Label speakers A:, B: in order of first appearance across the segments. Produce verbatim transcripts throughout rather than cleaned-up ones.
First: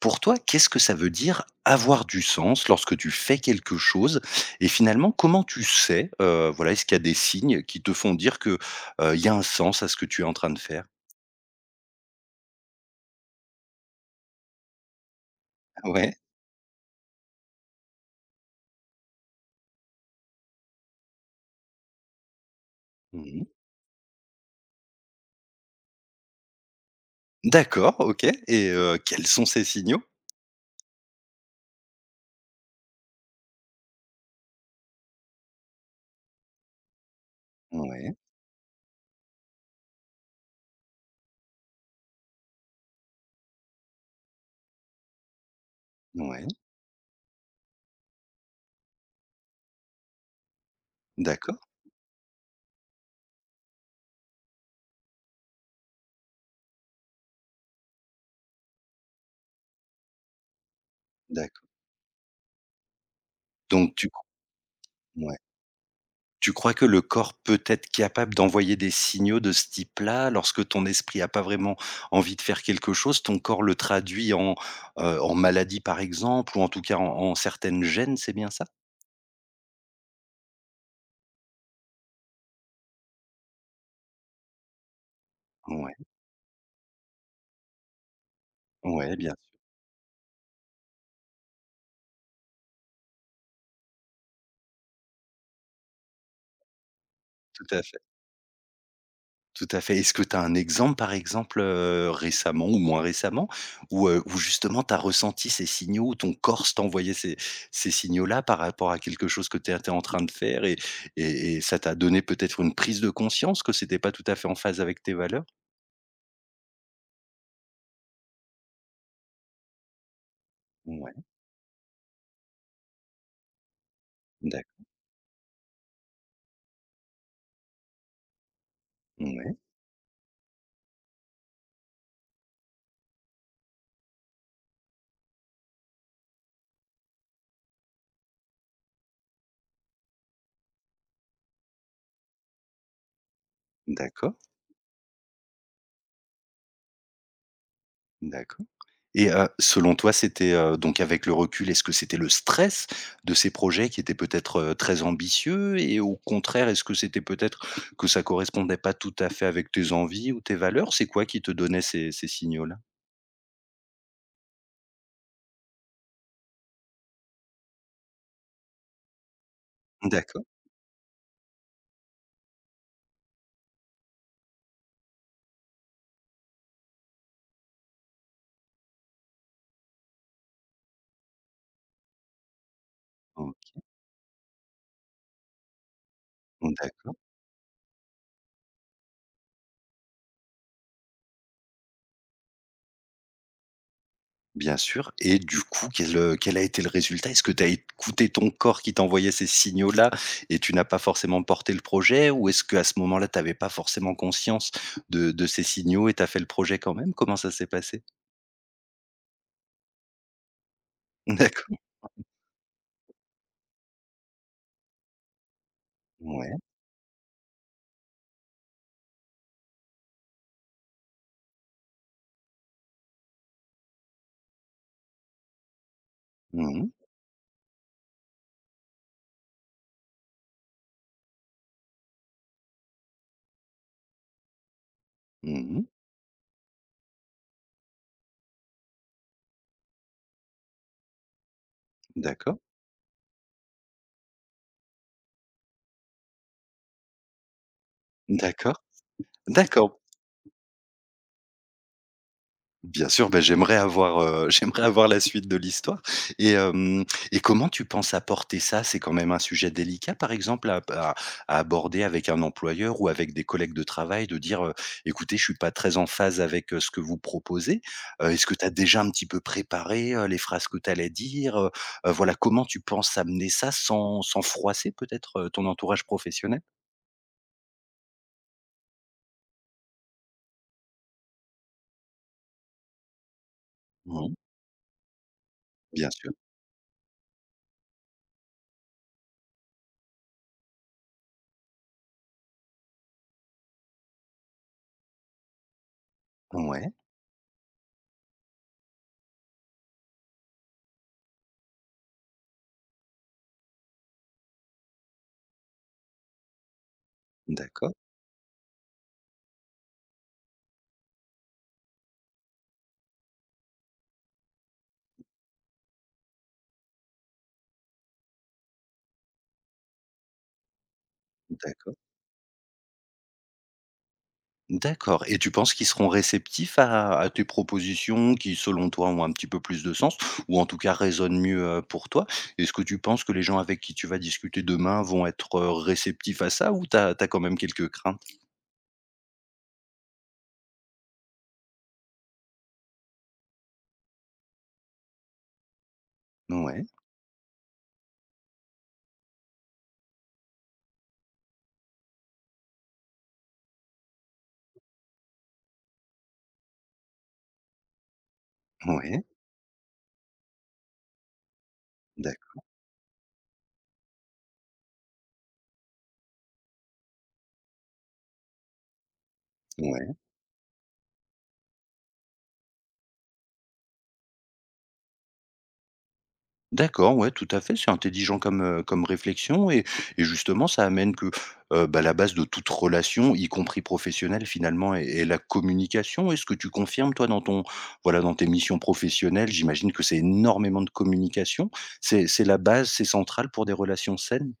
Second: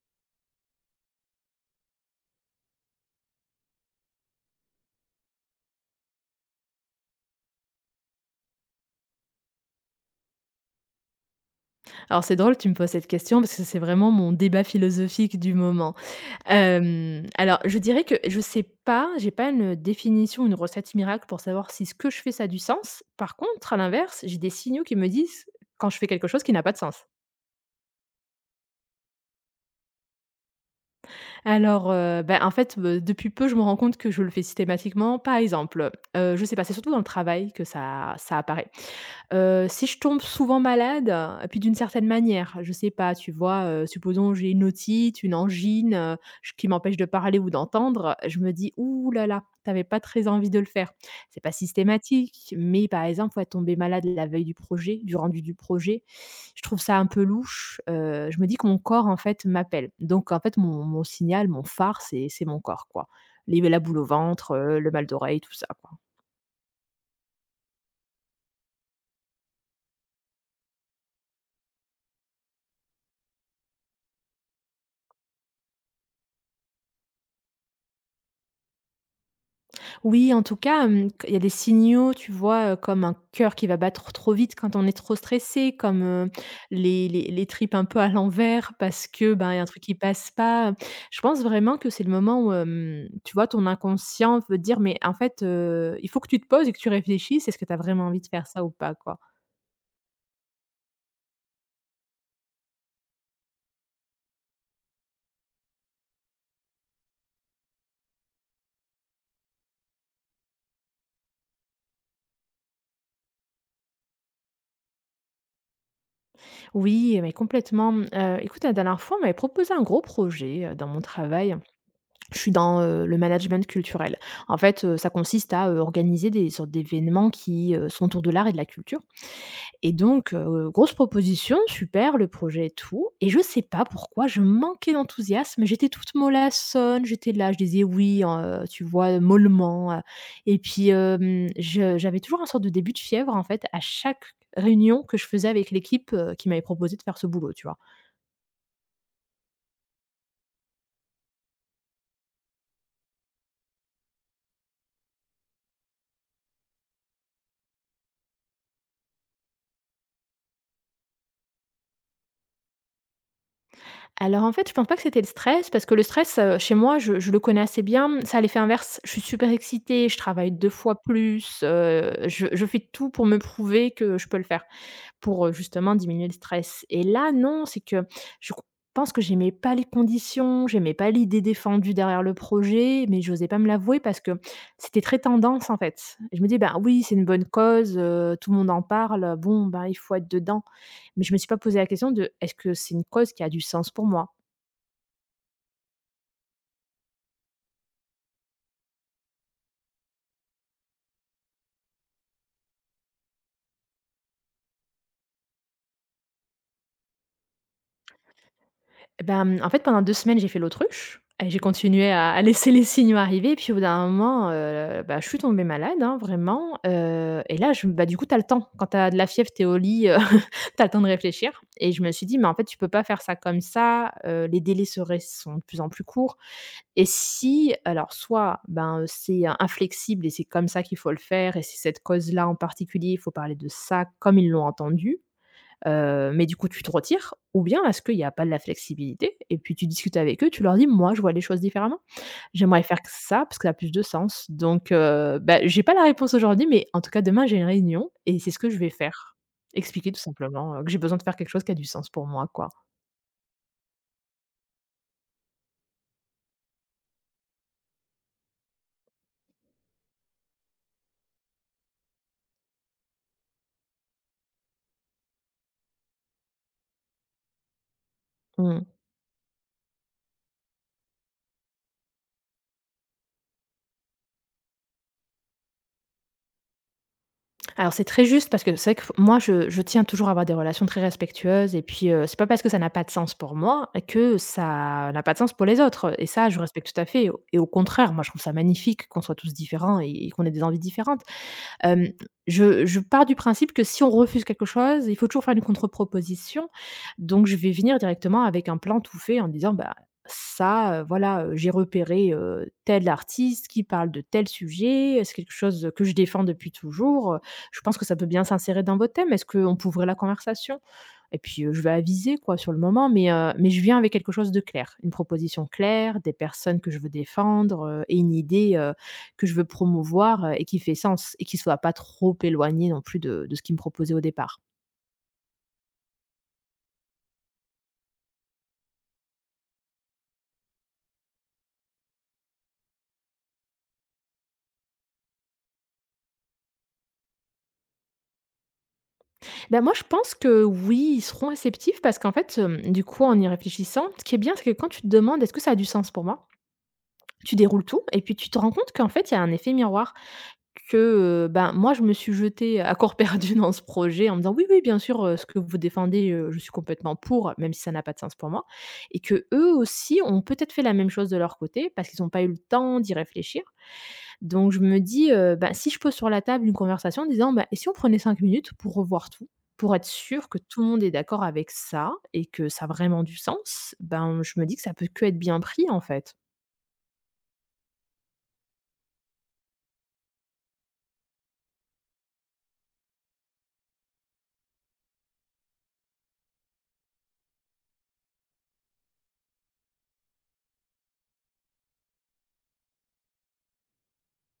A: Pour toi, qu'est-ce que ça veut dire avoir du sens lorsque tu fais quelque chose? Et finalement, comment tu sais, heu, voilà, est-ce qu'il y a des signes qui te font dire que, heu, il y a un sens à ce que tu es en train de faire?
B: Alors c'est drôle, tu me poses cette question parce que c'est vraiment mon débat philosophique du moment.
A: Ouais.
B: Hem, alors je dirais que je sais pas, j'ai pas une définition, une recette miracle pour savoir si ce que je fais ça a du sens. Par
A: Mmh.
B: contre, à l'inverse, j'ai des signaux qui me disent quand je fais quelque chose qui n'a pas de sens.
A: D'accord, OK et heu, quels sont ces signaux?
B: Alors, heu, bah, en fait, heu, depuis peu, je me rends compte que je le fais systématiquement. Par exemple, heu, je sais pas, c'est surtout dans le travail que ça
A: Ouais,
B: ça apparaît. Heu, si je tombe souvent malade, euh, et puis d'une certaine manière, je sais pas, tu vois, heu, supposons j'ai une otite, une angine, heu,
A: ouais.
B: ch qui m'empêche de parler ou d'entendre, je me dis: «Ouh là là, tu pas très envie de le faire». C'est pas
A: D'accord,
B: systématique, mais par exemple, ouais, tomber malade la veille du projet, du rendu du projet, je trouve ça un peu louche, heu, je me dis que mon corps, en fait, m'appelle. Donc en fait, mon mon signal, mon
A: d'accord.
B: phare, c'est c'est mon corps, quoi. Les la
A: Donc
B: boule au
A: tu
B: ventre, heu, le mal
A: ouais.
B: d'oreille, tout ça, quoi.
A: Tu crois que le corps peut être capable d'envoyer des signaux de ce type-là? Lorsque ton esprit a pas vraiment envie de faire quelque chose, ton corps le traduit en, heu, en maladie, par exemple, ou en tout cas en en certaines gènes, c'est bien ça?
B: Oui, en tout cas, hem, il y a des signaux, tu vois, heu, comme un cœur qui va battre trop vite quand on est trop stressé,
A: Ouais,
B: comme, heu, les les les tripes un peu à l'envers parce
A: ouais, bien
B: que, ben, il y
A: sûr,
B: a un truc qui passe pas. Je pense vraiment que c'est le moment où, hem, tu vois, ton inconscient veut dire: «Mais en fait, heu, il faut que tu te poses et que tu réfléchisses, est-ce que
A: tout
B: tu as
A: à fait.
B: vraiment envie de faire ça ou pas, quoi?»
A: Tout à fait. Est-ce que tu as un exemple, par exemple, heu, récemment ou moins récemment, où, heu, où justement tu as ressenti ces signaux, où ton corps t'envoyait ces ces signaux-là par rapport à quelque chose que tu étais en train de faire et et et ça t'a donné peut-être une prise de conscience que c'était pas tout à fait en phase avec tes valeurs?
B: Oui, mais complètement. Heu, écoute, la dernière fois, on m'avait proposé un gros projet, heu, dans mon
A: Ouais,
B: travail. Je suis dans, heu, le management culturel. En
A: d'ac
B: fait, heu, ça consiste à, heu, organiser des sortes d'événements qui, heu, sont autour de l'art et de la culture.
A: ouais,
B: Et donc, heu, grosse proposition, super, le projet et tout et je sais pas pourquoi je manquais d'enthousiasme. J'étais toute mollassonne, j'étais là, je disais oui, heu, tu vois, mollement, heu et puis, hem, je j'avais toujours un sorte de début de fièvre, en fait, à chaque
A: d'accord,
B: réunion que je faisais avec l'équipe, heu, qui m'avait proposé de faire ce boulot, tu vois?
A: d'accord. Et heu, selon toi, c'était, heu, donc avec le recul, est-ce que c'était le stress de ces projets qui étaient peut-être, heu, très ambitieux et au contraire, est-ce que c'était peut-être que ça correspondait pas tout à fait avec tes envies ou tes valeurs? C'est quoi qui te donnait ces ces signaux-là?
B: Alors, en fait, je pense pas que c'était le stress parce que le stress, heu, chez moi, je je le connais assez bien. Ça a l'effet inverse. Je suis super excitée, je
A: D'accord,
B: travaille deux fois plus, heu, je je fais tout pour me prouver que je peux le faire. Pour, heu, justement diminuer le stress et là, non, c'est que je pense que j'aimais pas les conditions, j'aimais pas l'idée défendue derrière le projet, mais j'osais
A: mmh,
B: pas me l'avouer parce que c'était très tendance, en fait. Je me dis: «Ben, oui, c'est
A: d'accord,
B: une bonne cause, heu, tout le monde en parle, bon, ben, il faut être dedans». Mais je me suis pas posé la question de: «Est-ce que c'est une cause qui a du sens pour moi?»
A: bien sûr et du coup, quel, heu, quel a été le résultat? Est-ce que tu as écouté ton corps qui t'envoyait ces signaux-là et tu n'as pas forcément porté le projet? Ou est-ce qu'à ce moment-là, tu n'avais pas forcément conscience de de ces signaux et tu as fait le projet quand même? Comment ça s'est passé?
B: Ben mm, en fait, pendant deux semaines, j'ai fait l'autruche et j'ai
A: D'accord.
B: continué à à laisser les signaux arriver et puis au bout d'un moment, heu, bah, je suis tombée malade, hein,
A: Ouais.
B: vraiment, heu et là, je bah, du coup, tu as le temps. Quand tu as de la fièvre, tu es au lit, heu, tu as le temps de réfléchir et je me suis dit: «Mais en fait, tu peux pas faire ça comme ça, heu, les délais seraient sont de plus en plus courts
A: Mmh mh.
B: et si alors soit, ben, heu, c'est euh, inflexible et c'est comme ça qu'il faut le faire et c'est cette cause-là en particulier, il faut parler de ça comme ils l'ont entendu.
A: Mmh.
B: Heu, mais du coup, tu te retires ou bien est-ce qu'il n'y a pas de la flexibilité et puis tu discutes avec eux, tu leur dis: «Moi, je vois les choses différemment.
A: D'accord,
B: J'aimerais faire que ça parce que ça a plus de sens». Donc heu, bah, j'ai pas la réponse aujourd'hui, mais en tout cas, demain, j'ai une réunion et c'est ce que je
A: d'accord,
B: vais faire.
A: d'accord.
B: Expliquer tout simplement, heu, que j'ai besoin de faire quelque chose qui a du sens pour moi, quoi.
A: Bien sûr, ben j'aimerais avoir, heu, j'aimerais avoir la suite de l'histoire et hem et comment tu penses apporter ça? C'est quand même un sujet délicat, par exemple, à à à aborder avec un employeur ou avec des collègues de travail, de dire, heu: «Écoutez, je suis pas très en phase avec, heu, ce que vous proposez». Heu, est-ce que tu as
B: Mmh.
A: déjà un petit peu préparé, heu, les phrases que tu allais dire, heu? Heu, voilà, comment tu penses amener ça sans sans froisser peut-être, heu, ton entourage professionnel?
B: Alors c'est très juste parce que c'est vrai que f moi je je tiens toujours à avoir des relations très respectueuses et puis, heu, c'est pas parce que ça n'a pas de sens pour moi
A: Mmh.
B: que ça n'a pas de sens pour les
A: Bien
B: autres et
A: sûr.
B: ça je respecte tout à fait et au et au contraire, moi je trouve ça magnifique qu'on soit tous différents et et qu'on ait des envies différentes. Hem, je je pars du principe que si on refuse quelque chose, il faut toujours faire une contre-proposition.
A: Ouais.
B: Donc je vais venir directement avec un plan tout fait en disant: «Bah, ça, heu, voilà, heu, j'ai repéré, heu, tel artiste qui parle de tel sujet, c'est quelque chose que je défends depuis toujours, heu, je
A: D'accord,
B: pense que ça peut bien s'insérer dans votre thème. Est-ce qu'on peut ouvrir la conversation?» Et puis, heu, je vais aviser quoi sur le moment, mais heu, mais je viens avec quelque chose de clair, une proposition claire, des personnes que je veux défendre, heu, et une idée, que je veux promouvoir euh, et qui fait sens et qui soit pas
A: d'accord,
B: trop éloigné non plus de, de ce qu'ils me proposaient au départ.
A: d'accord et tu penses qu'ils seront réceptifs à à tes propositions qui, selon toi, ont un petit peu plus de sens ou en tout cas résonnent mieux, heu, pour toi? Est-ce que tu penses que les gens avec qui tu vas discuter demain vont être, heu, réceptifs à ça ou t'as as quand même quelques craintes?
B: Ben moi, je pense que oui, ils seront réceptifs parce qu'en fait, euh, du coup, en y réfléchissant, ce qui est bien, c'est que quand tu te demandes est-ce que ça a du sens pour moi,
A: Ouais,
B: tu déroules tout et puis tu te rends compte qu'en fait, il y a un effet miroir. Que euh, ben, moi, je me suis jetée à corps perdu dans ce projet en me disant oui, oui, bien sûr, euh, ce que vous défendez, euh, je suis complètement pour, même si ça n'a pas de sens pour moi. Et
A: ouais,
B: que eux aussi ont peut-être fait la même chose de leur côté parce qu'ils n'ont pas eu le
A: d'accord,
B: temps d'y réfléchir. Donc je me dis, heu, bah, si je pose sur la table une conversation en disant: «Bah, et si on prenait cinq minutes pour revoir tout? Pour être
A: ouais.
B: sûr que tout le monde est d'accord avec ça et que ça a vraiment du sens», ben, je me dis que ça peut qu'être bien pris, en fait.
A: D'accord, ouais, tout à fait, c'est intelligent comme, heu, comme réflexion et et justement ça amène que, heu, bah, la base de toute relation, y compris professionnelle finalement est est la communication. Est-ce que tu confirmes toi dans ton voilà, dans tes missions professionnelles, j'imagine que c'est énormément de communication. C'est c'est la base, c'est central pour des relations saines?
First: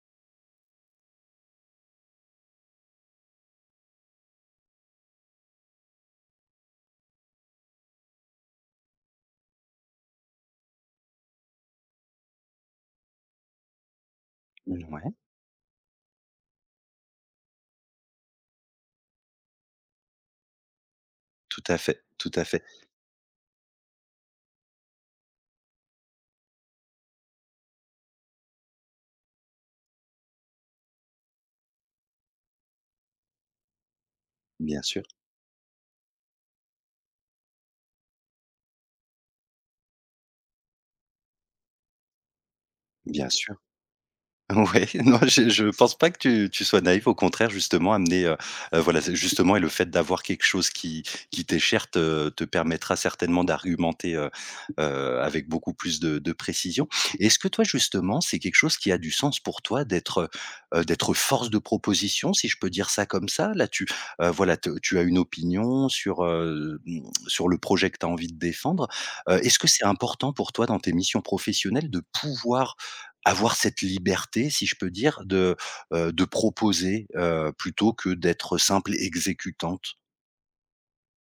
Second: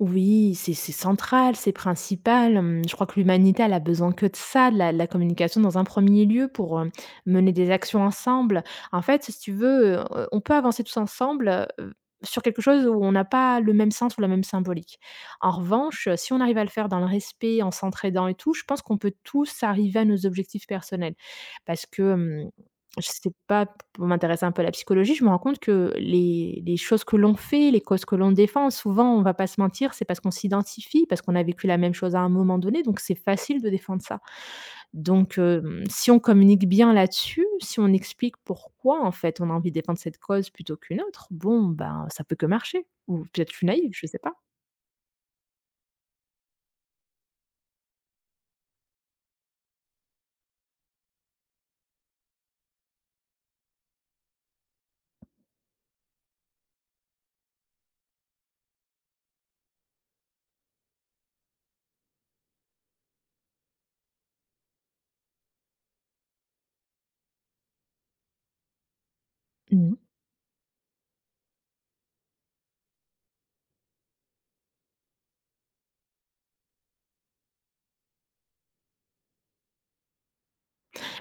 B: Oui, c'est c'est central, c'est principal. Hem, je crois que l'humanité, elle a besoin que de ça, de la de la communication dans un premier lieu pour, heu, mener des actions ensemble. En fait, si tu veux, heu, on peut avancer tous ensemble, heu, sur quelque chose où on n'a pas le même sens ou la même
A: Mmh,
B: symbolique.
A: ouais.
B: En revanche, si on arrive à le faire dans le respect, en s'entraidant et tout, je pense qu'on peut tous arriver à nos objectifs personnels.
A: Tout à
B: Parce
A: fait,
B: que,
A: tout à
B: hem
A: fait.
B: je sais pas, pour m'intéresser un peu à la psychologie, je me rends compte que les les choses que l'on fait, les causes que l'on défend, souvent, on va pas se mentir, c'est parce qu'on s'identifie, parce qu'on a vécu la même chose à un moment donné, donc c'est facile de défendre ça.
A: Bien sûr,
B: Donc hem, si on communique bien là-dessus, si on explique pourquoi, en fait, on a envie de défendre cette cause plutôt qu'une autre, bon, ben, ça peut que marcher ou
A: bien
B: peut-être
A: sûr.
B: je suis naïve, je sais pas.
A: Ouais, non, je je pense pas que tu tu sois naïf. Au contraire, justement, amener, heu heu, voilà, c'est justement et le fait d'avoir quelque chose qui qui t'est cher te te permettra certainement d'argumenter, heu heu, avec beaucoup plus de de précision. Est-ce que toi, justement, c'est quelque chose qui a du sens pour toi d'être, heu d'être force de proposition, si je peux dire ça comme ça? Là, tu, heu, voilà, te tu as une opinion sur, heu, mmh, sur le projet que tu as envie de défendre. Heu, est-ce que c'est
B: Mmh.
A: important pour toi dans tes missions professionnelles de pouvoir avoir cette liberté, si je peux dire, de, heu, de proposer, heu, plutôt que d'être simple exécutante.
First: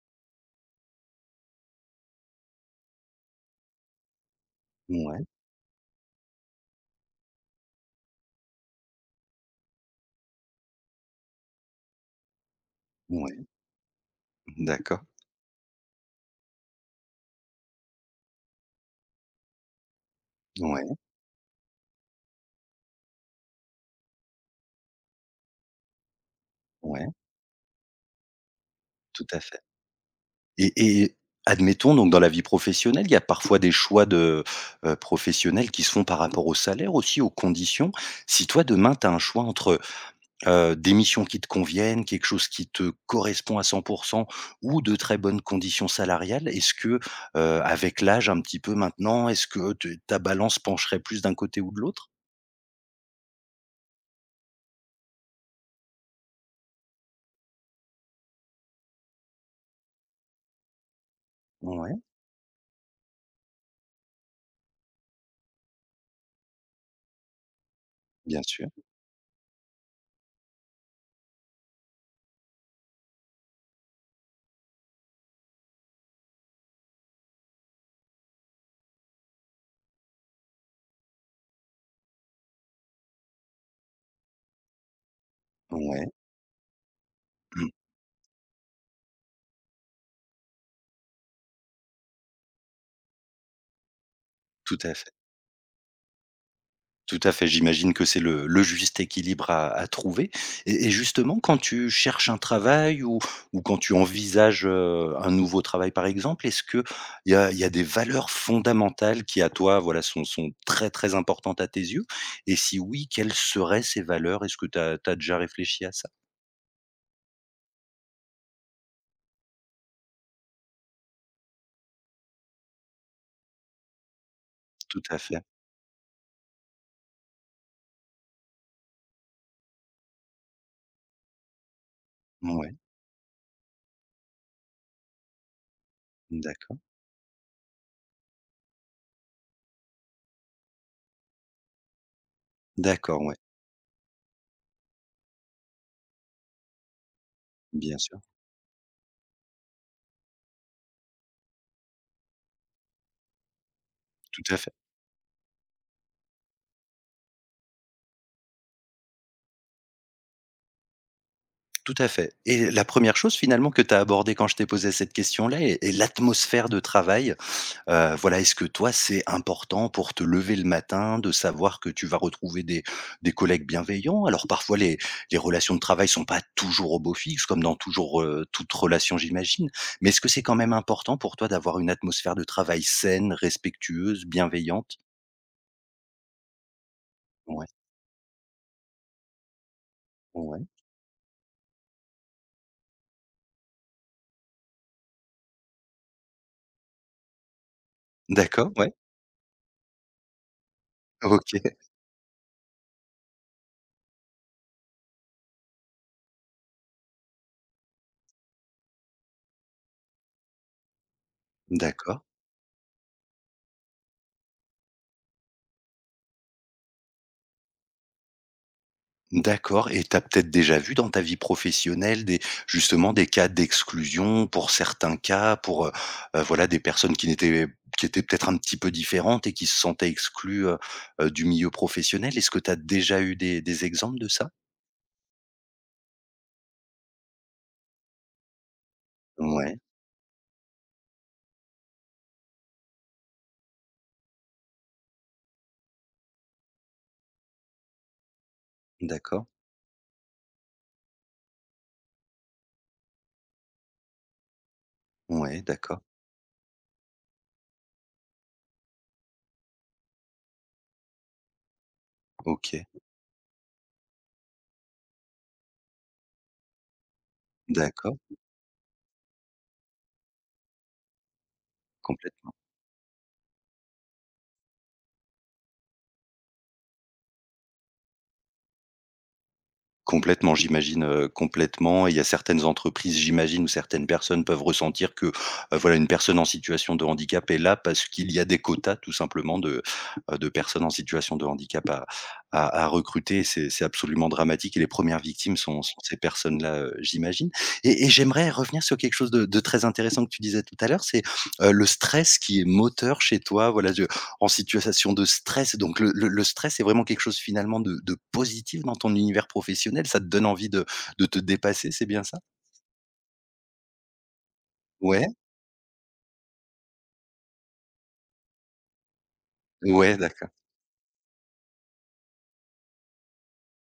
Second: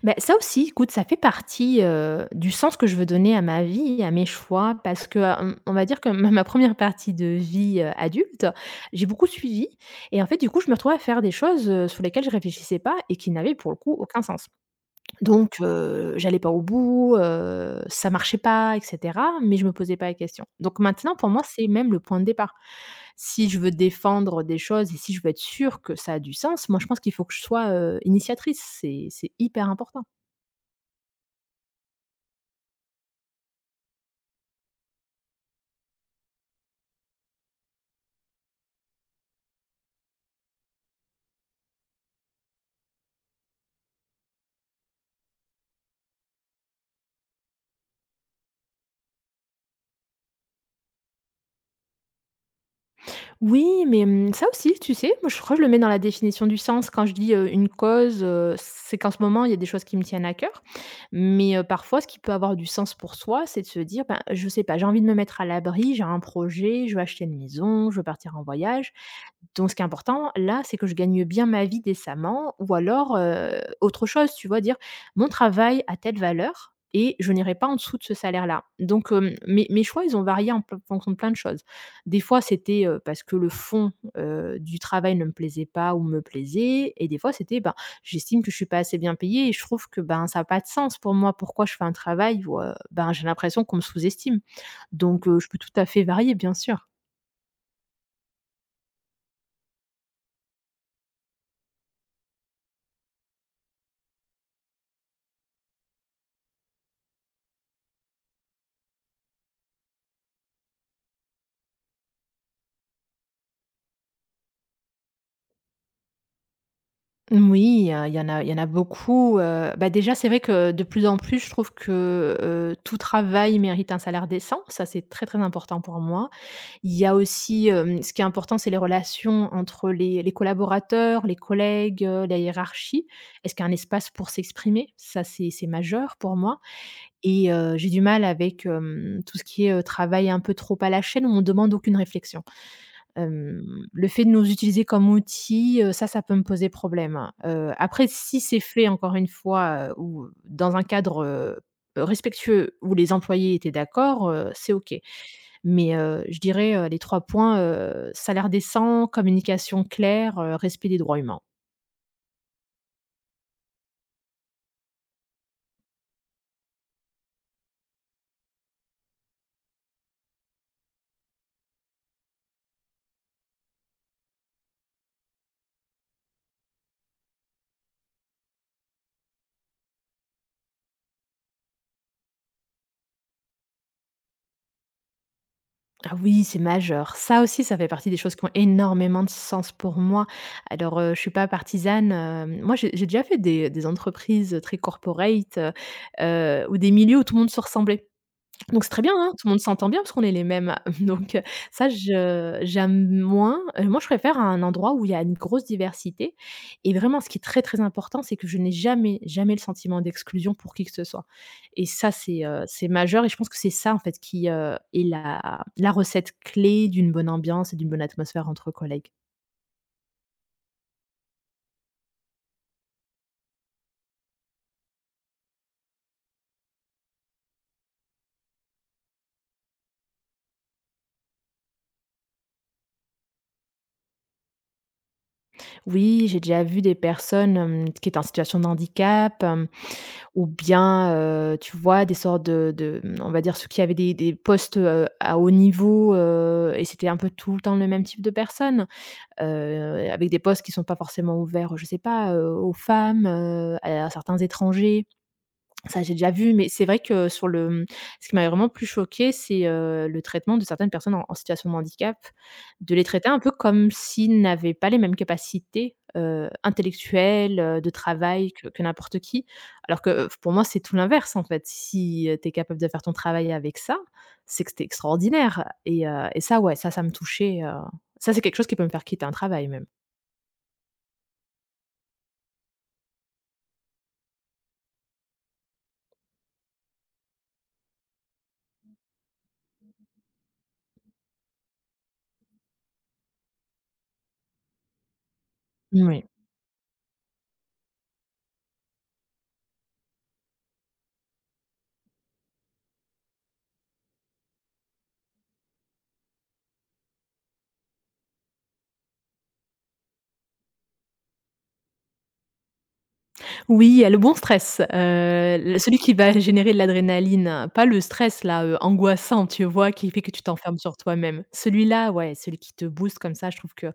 B: Ben ça aussi, écoute, ça fait partie, heu, du sens que je veux donner à ma vie, à mes choix, parce que,
A: Ouais,
B: hem, on va dire que ma ma première partie de vie, heu, adulte, j'ai beaucoup suivi et en fait, du coup, je me retrouvais à faire des choses, heu, sur lesquelles je réfléchissais pas et qui
A: ouais,
B: n'avaient pour le coup aucun sens.
A: d'accord.
B: Donc heu, j'allais pas au bout, heu, ça marchait pas et cetera, mais je me posais pas la question. Donc
A: Ouais,
B: maintenant, pour moi, c'est même le point de départ. Si je veux défendre des choses et si je veux être sûre que ça a du sens, moi, je pense
A: ouais,
B: qu'il faut que je sois, heu, initiatrice, c'est
A: tout
B: c'est
A: à fait
B: hyper important.
A: et et admettons donc dans la vie professionnelle, il y a parfois des choix de, heu, professionnels qui se font par rapport au salaire aussi, aux conditions. Si toi demain, tu as un choix entre heu, des missions qui te conviennent, quelque chose qui te correspond à cent ou de très bonnes conditions salariales? Est-ce que, heu, avec l'âge un petit peu maintenant, est-ce que te ta balance pencherait plus d'un côté ou de l'autre?
B: Oui, mais mmh, ça aussi, tu sais, moi, je crois que je le mets dans la définition du sens. Quand je dis, heu, une cause, heu, c'est qu'en ce moment, il y a des choses qui me tiennent à cœur. Mais heu,
A: Ouais,
B: parfois, ce qui peut avoir du sens pour soi, c'est de se dire: «Ben, je sais pas, j'ai envie de me mettre à l'abri, j'ai un projet, je veux acheter une maison, je veux partir
A: bien
B: en
A: sûr.
B: voyage». Donc ce qui est important là, c'est que je gagne bien ma vie décemment ou alors, heu, autre chose, tu vois? Dire: «Mon travail a telle valeur et je n'irai pas en dessous de ce salaire-là». Donc, hem, mes mes choix, ils ont varié en p fonction de plein de choses. Des fois, c'était, heu, parce que le fond, heu, du travail ne me plaisait pas ou
A: Ouais,
B: me plaisait et des fois, c'était,
A: mmh,
B: ben, j'estime que je suis pas assez bien payée et je trouve que, ben, ça a pas de sens pour moi. Pourquoi je fais un travail où, heu, ben, j'ai l'impression qu'on me sous-estime?
A: tout à fait.
B: Donc, heu, je peux tout à fait varier, bien sûr.
A: Tout à fait, j'imagine que c'est le le juste équilibre à à trouver et et justement quand tu cherches un travail ou ou quand tu envisages, heu, un nouveau travail par exemple, est-ce qu'il y a il y a des valeurs fondamentales qui à toi, voilà, sont sont très, très importantes à tes yeux? Et si oui, quelles seraient ces valeurs? Est-ce que tu as déjà réfléchi à ça?
B: Oui, heu, il y en a il y en a beaucoup, heu, bah, déjà, c'est vrai que de plus en plus, je trouve que, heu, tout travail mérite un salaire décent. Ça,
A: Tout
B: c'est
A: à
B: très, très
A: fait,
B: important pour moi. Il y a aussi, hem, ce qui est important, c'est les relations entre les les collaborateurs, les collègues, heu, la
A: ouais,
B: hiérarchie. Est-ce qu'il y a un espace pour s'exprimer? Ça, c'est c'est majeur pour moi
A: d'accord.
B: et heu, j'ai du mal avec, hem, tout ce qui est, heu, travail un peu trop à la chaîne où on demande aucune réflexion.
A: D'accord, ouais,
B: Hem, le fait de nous utiliser comme outil, heu, ça, ça peut me poser problème, hein. Heu,
A: bien
B: après
A: sûr.
B: si c'est fait encore une fois, heu, ou dans un cadre, heu, respectueux où les employés étaient d'accord,
A: Tout
B: heu,
A: à
B: c'est
A: fait,
B: OK. Mais, heu, je dirais, heu, les trois points, heu, salaire décent, communication claire, heu, respect des droits humains.
A: tout à fait et la première chose finalement que tu as abordée quand je t'ai posé cette question-là est est l'atmosphère de travail. Heu, voilà, est-ce que toi, c'est important pour te lever le matin de savoir que tu vas retrouver des des collègues bienveillants? Alors parfois les les relations de travail sont pas toujours au beau fixe comme dans toujours, heu, toute relation j'imagine, mais est-ce que c'est quand même important pour toi d'avoir une atmosphère de travail saine, respectueuse, bienveillante?
B: Ah oui, c'est majeur. Ça aussi,
A: Ouais,
B: ça fait partie des choses qui ont énormément de sens pour moi.
A: ouais.
B: Alors, heu, je suis pas partisane, heu, moi j'ai j'ai déjà fait des des entreprises très corporate, heu, heu, ou des milieux où tout le monde se ressemblait.
A: D'accord,
B: Donc c'est
A: ouais.
B: très bien, hein, tout le monde s'entend bien parce qu'on est les mêmes, donc heu,
A: OK,
B: ça je j'aime moins. Heu, moi je préfère un endroit où il y a une grosse diversité et vraiment ce qui est très, très important, c'est que je n'ai jamais, jamais le sentiment d'exclusion pour qui que ce soit et ça
A: d'accord.
B: c'est, heu, c'est majeur et je pense que c'est ça en fait qui, heu, est la la recette clé d'une bonne ambiance et d'une bonne atmosphère entre collègues.
A: D'accord et tu as peut-être déjà vu dans ta vie professionnelle des justement des cas d'exclusion pour certains cas, pour, heu heu, voilà des personnes qui n'étaient qui étaient peut-être un petit peu différentes et qui se sentaient exclues, heu heu, du milieu professionnel? Est-ce que tu as déjà eu des des exemples de ça?
B: Oui, j'ai déjà vu des personnes, hem, qui étaient en situation de handicap.
A: Ouais,
B: Ou bien, heu, tu vois, des sortes de de, mmh, on va dire ceux qui avaient des des postes, heu, à haut niveau, heu et c'était un peu tout le temps le même type de personnes,
A: d'accord.
B: heu, avec des postes qui sont pas forcément ouverts, je sais pas, heu, aux femmes, heu, à certains étrangers.
A: Ouais, d'accord.
B: Ça, j'ai déjà vu, mais c'est vrai que sur le, mmh, ce qui m'avait vraiment plus choqué, c'est, heu, le traitement de certaines personnes en en situation de handicap,
A: OK.
B: de les traiter un peu comme s'ils n'avaient pas les mêmes capacités, heu, intellectuelles, heu, de
A: D'accord,
B: travail que que n'importe qui. Alors que, heu, pour moi, c'est tout l'inverse, en fait. Si, heu, tu es
A: complètement.
B: capable de faire ton travail avec ça, c'est que tu extraordinaire et heu et ça, ouais, ça, ça me touchait, heu, ça, c'est quelque chose qui peut me faire quitter un travail même.
A: Complètement, j'imagine, heu, complètement et il y a certaines entreprises, j'imagine, où certaines personnes peuvent ressentir que, heu, voilà, une personne en situation de handicap est là parce qu'il y a des quotas tout simplement de, heu, de personnes en situation de handicap à à à recruter. C'est c'est absolument dramatique et les premières victimes sont sont ces
B: Oui.
A: personnes-là, heu, j'imagine et et j'aimerais revenir sur quelque chose de de très intéressant que tu disais tout à l'heure, c'est, heu, le stress qui est moteur chez toi. Voilà, en situation de stress. Donc le le le stress est vraiment quelque chose finalement de de positif dans ton univers professionnel, ça te donne envie de de te dépasser, c'est bien ça?
B: Oui, il y a le bon stress, heu,
A: Ouais,
B: le celui qui va générer de l'adrénaline, pas le stress là, heu, angoissant, tu vois? Qui
A: ouais
B: fait que tu
A: d'accord
B: t'enfermes sur toi-même. Celui-là, ouais, celui qui te booste comme ça, je trouve que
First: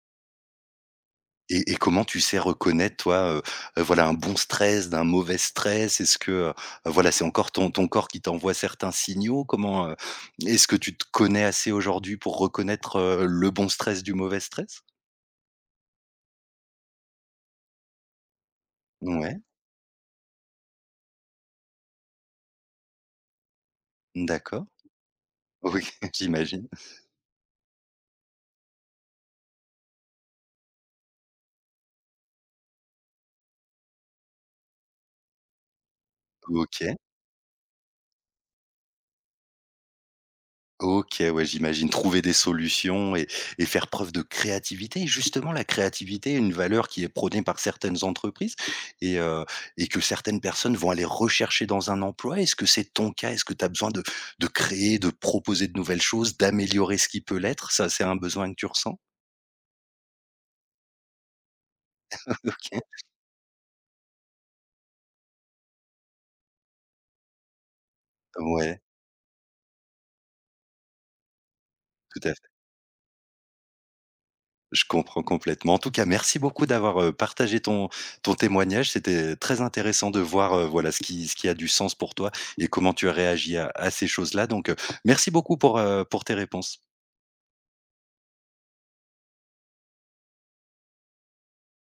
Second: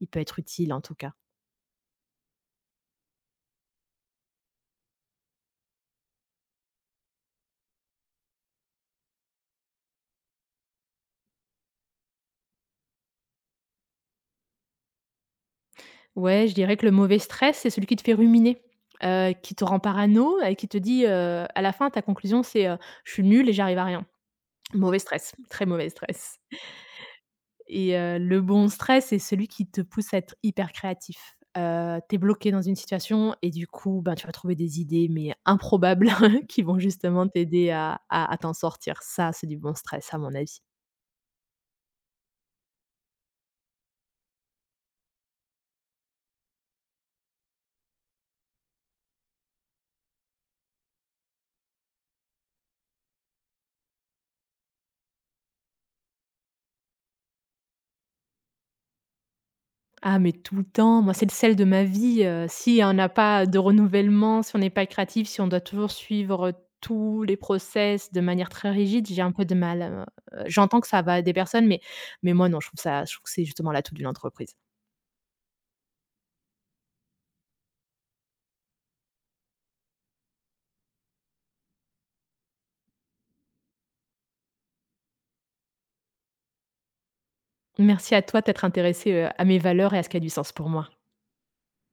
B: il peut être utile en tout cas.
A: et et comment tu sais reconnaître toi, heu heu, voilà un bon stress d'un mauvais stress? Est-ce que, heu, voilà c'est encore ton ton corps qui t'envoie certains signaux? Comment, heu, est-ce que tu te connais assez aujourd'hui pour reconnaître, heu, le bon stress du mauvais stress?
B: Ouais, je dirais que le mauvais stress, c'est celui qui te fait ruminer, heu,
A: Ouais,
B: qui te rend parano et qui te dit, heu, à la fin, ta conclusion, c'est, heu: «Je suis nul et j'arrive à rien».
A: d'accord.
B: Mauvais stress, très
A: Oui,
B: mauvais stress.
A: j'imagine.
B: Et heu, le bon stress, c'est celui qui te pousse à être hyper créatif. Heu, tu bloqué dans une situation et du coup, ben, tu vas trouver des idées, mais improbables qui vont
A: OK.
B: justement t'aider à à à t'en sortir. Ça, c'est du bon stress à mon avis.
A: OK, ouais, j'imagine trouver des solutions et et faire preuve de créativité. Et Justement, la créativité est une valeur qui est prônée par certaines entreprises et heu et que certaines personnes vont aller rechercher dans un emploi. Est-ce que c'est ton cas? Est-ce que tu as besoin de de créer, de proposer de nouvelles choses, d'améliorer ce qui peut l'être? Ça, c'est un besoin que tu ressens?
B: Ah mais tout le temps, moi, c'est le sel de ma vie, heu,
A: OK.
B: si on n'a pas de renouvellement, si on n'est pas créatif, si on doit toujours suivre tous les process de manière très
A: Ouais,
B: rigide, j'ai un peu de mal, heu, j'entends que ça va à des personnes, mais
A: tout à
B: mais moi non, je trouve ça je trouve que c'est justement l'atout d'une entreprise.
A: Je comprends complètement. En tout cas, merci beaucoup d'avoir, heu, partagé ton ton témoignage. C'était très intéressant de voir, heu, voilà, ce qui ce qui a du sens pour toi et comment tu as réagi à à ces choses-là. Donc, heu, merci beaucoup pour, heu, pour tes réponses.
B: Merci à toi d'être intéressé intéressée, à mes valeurs et à ce qui a du sens pour moi.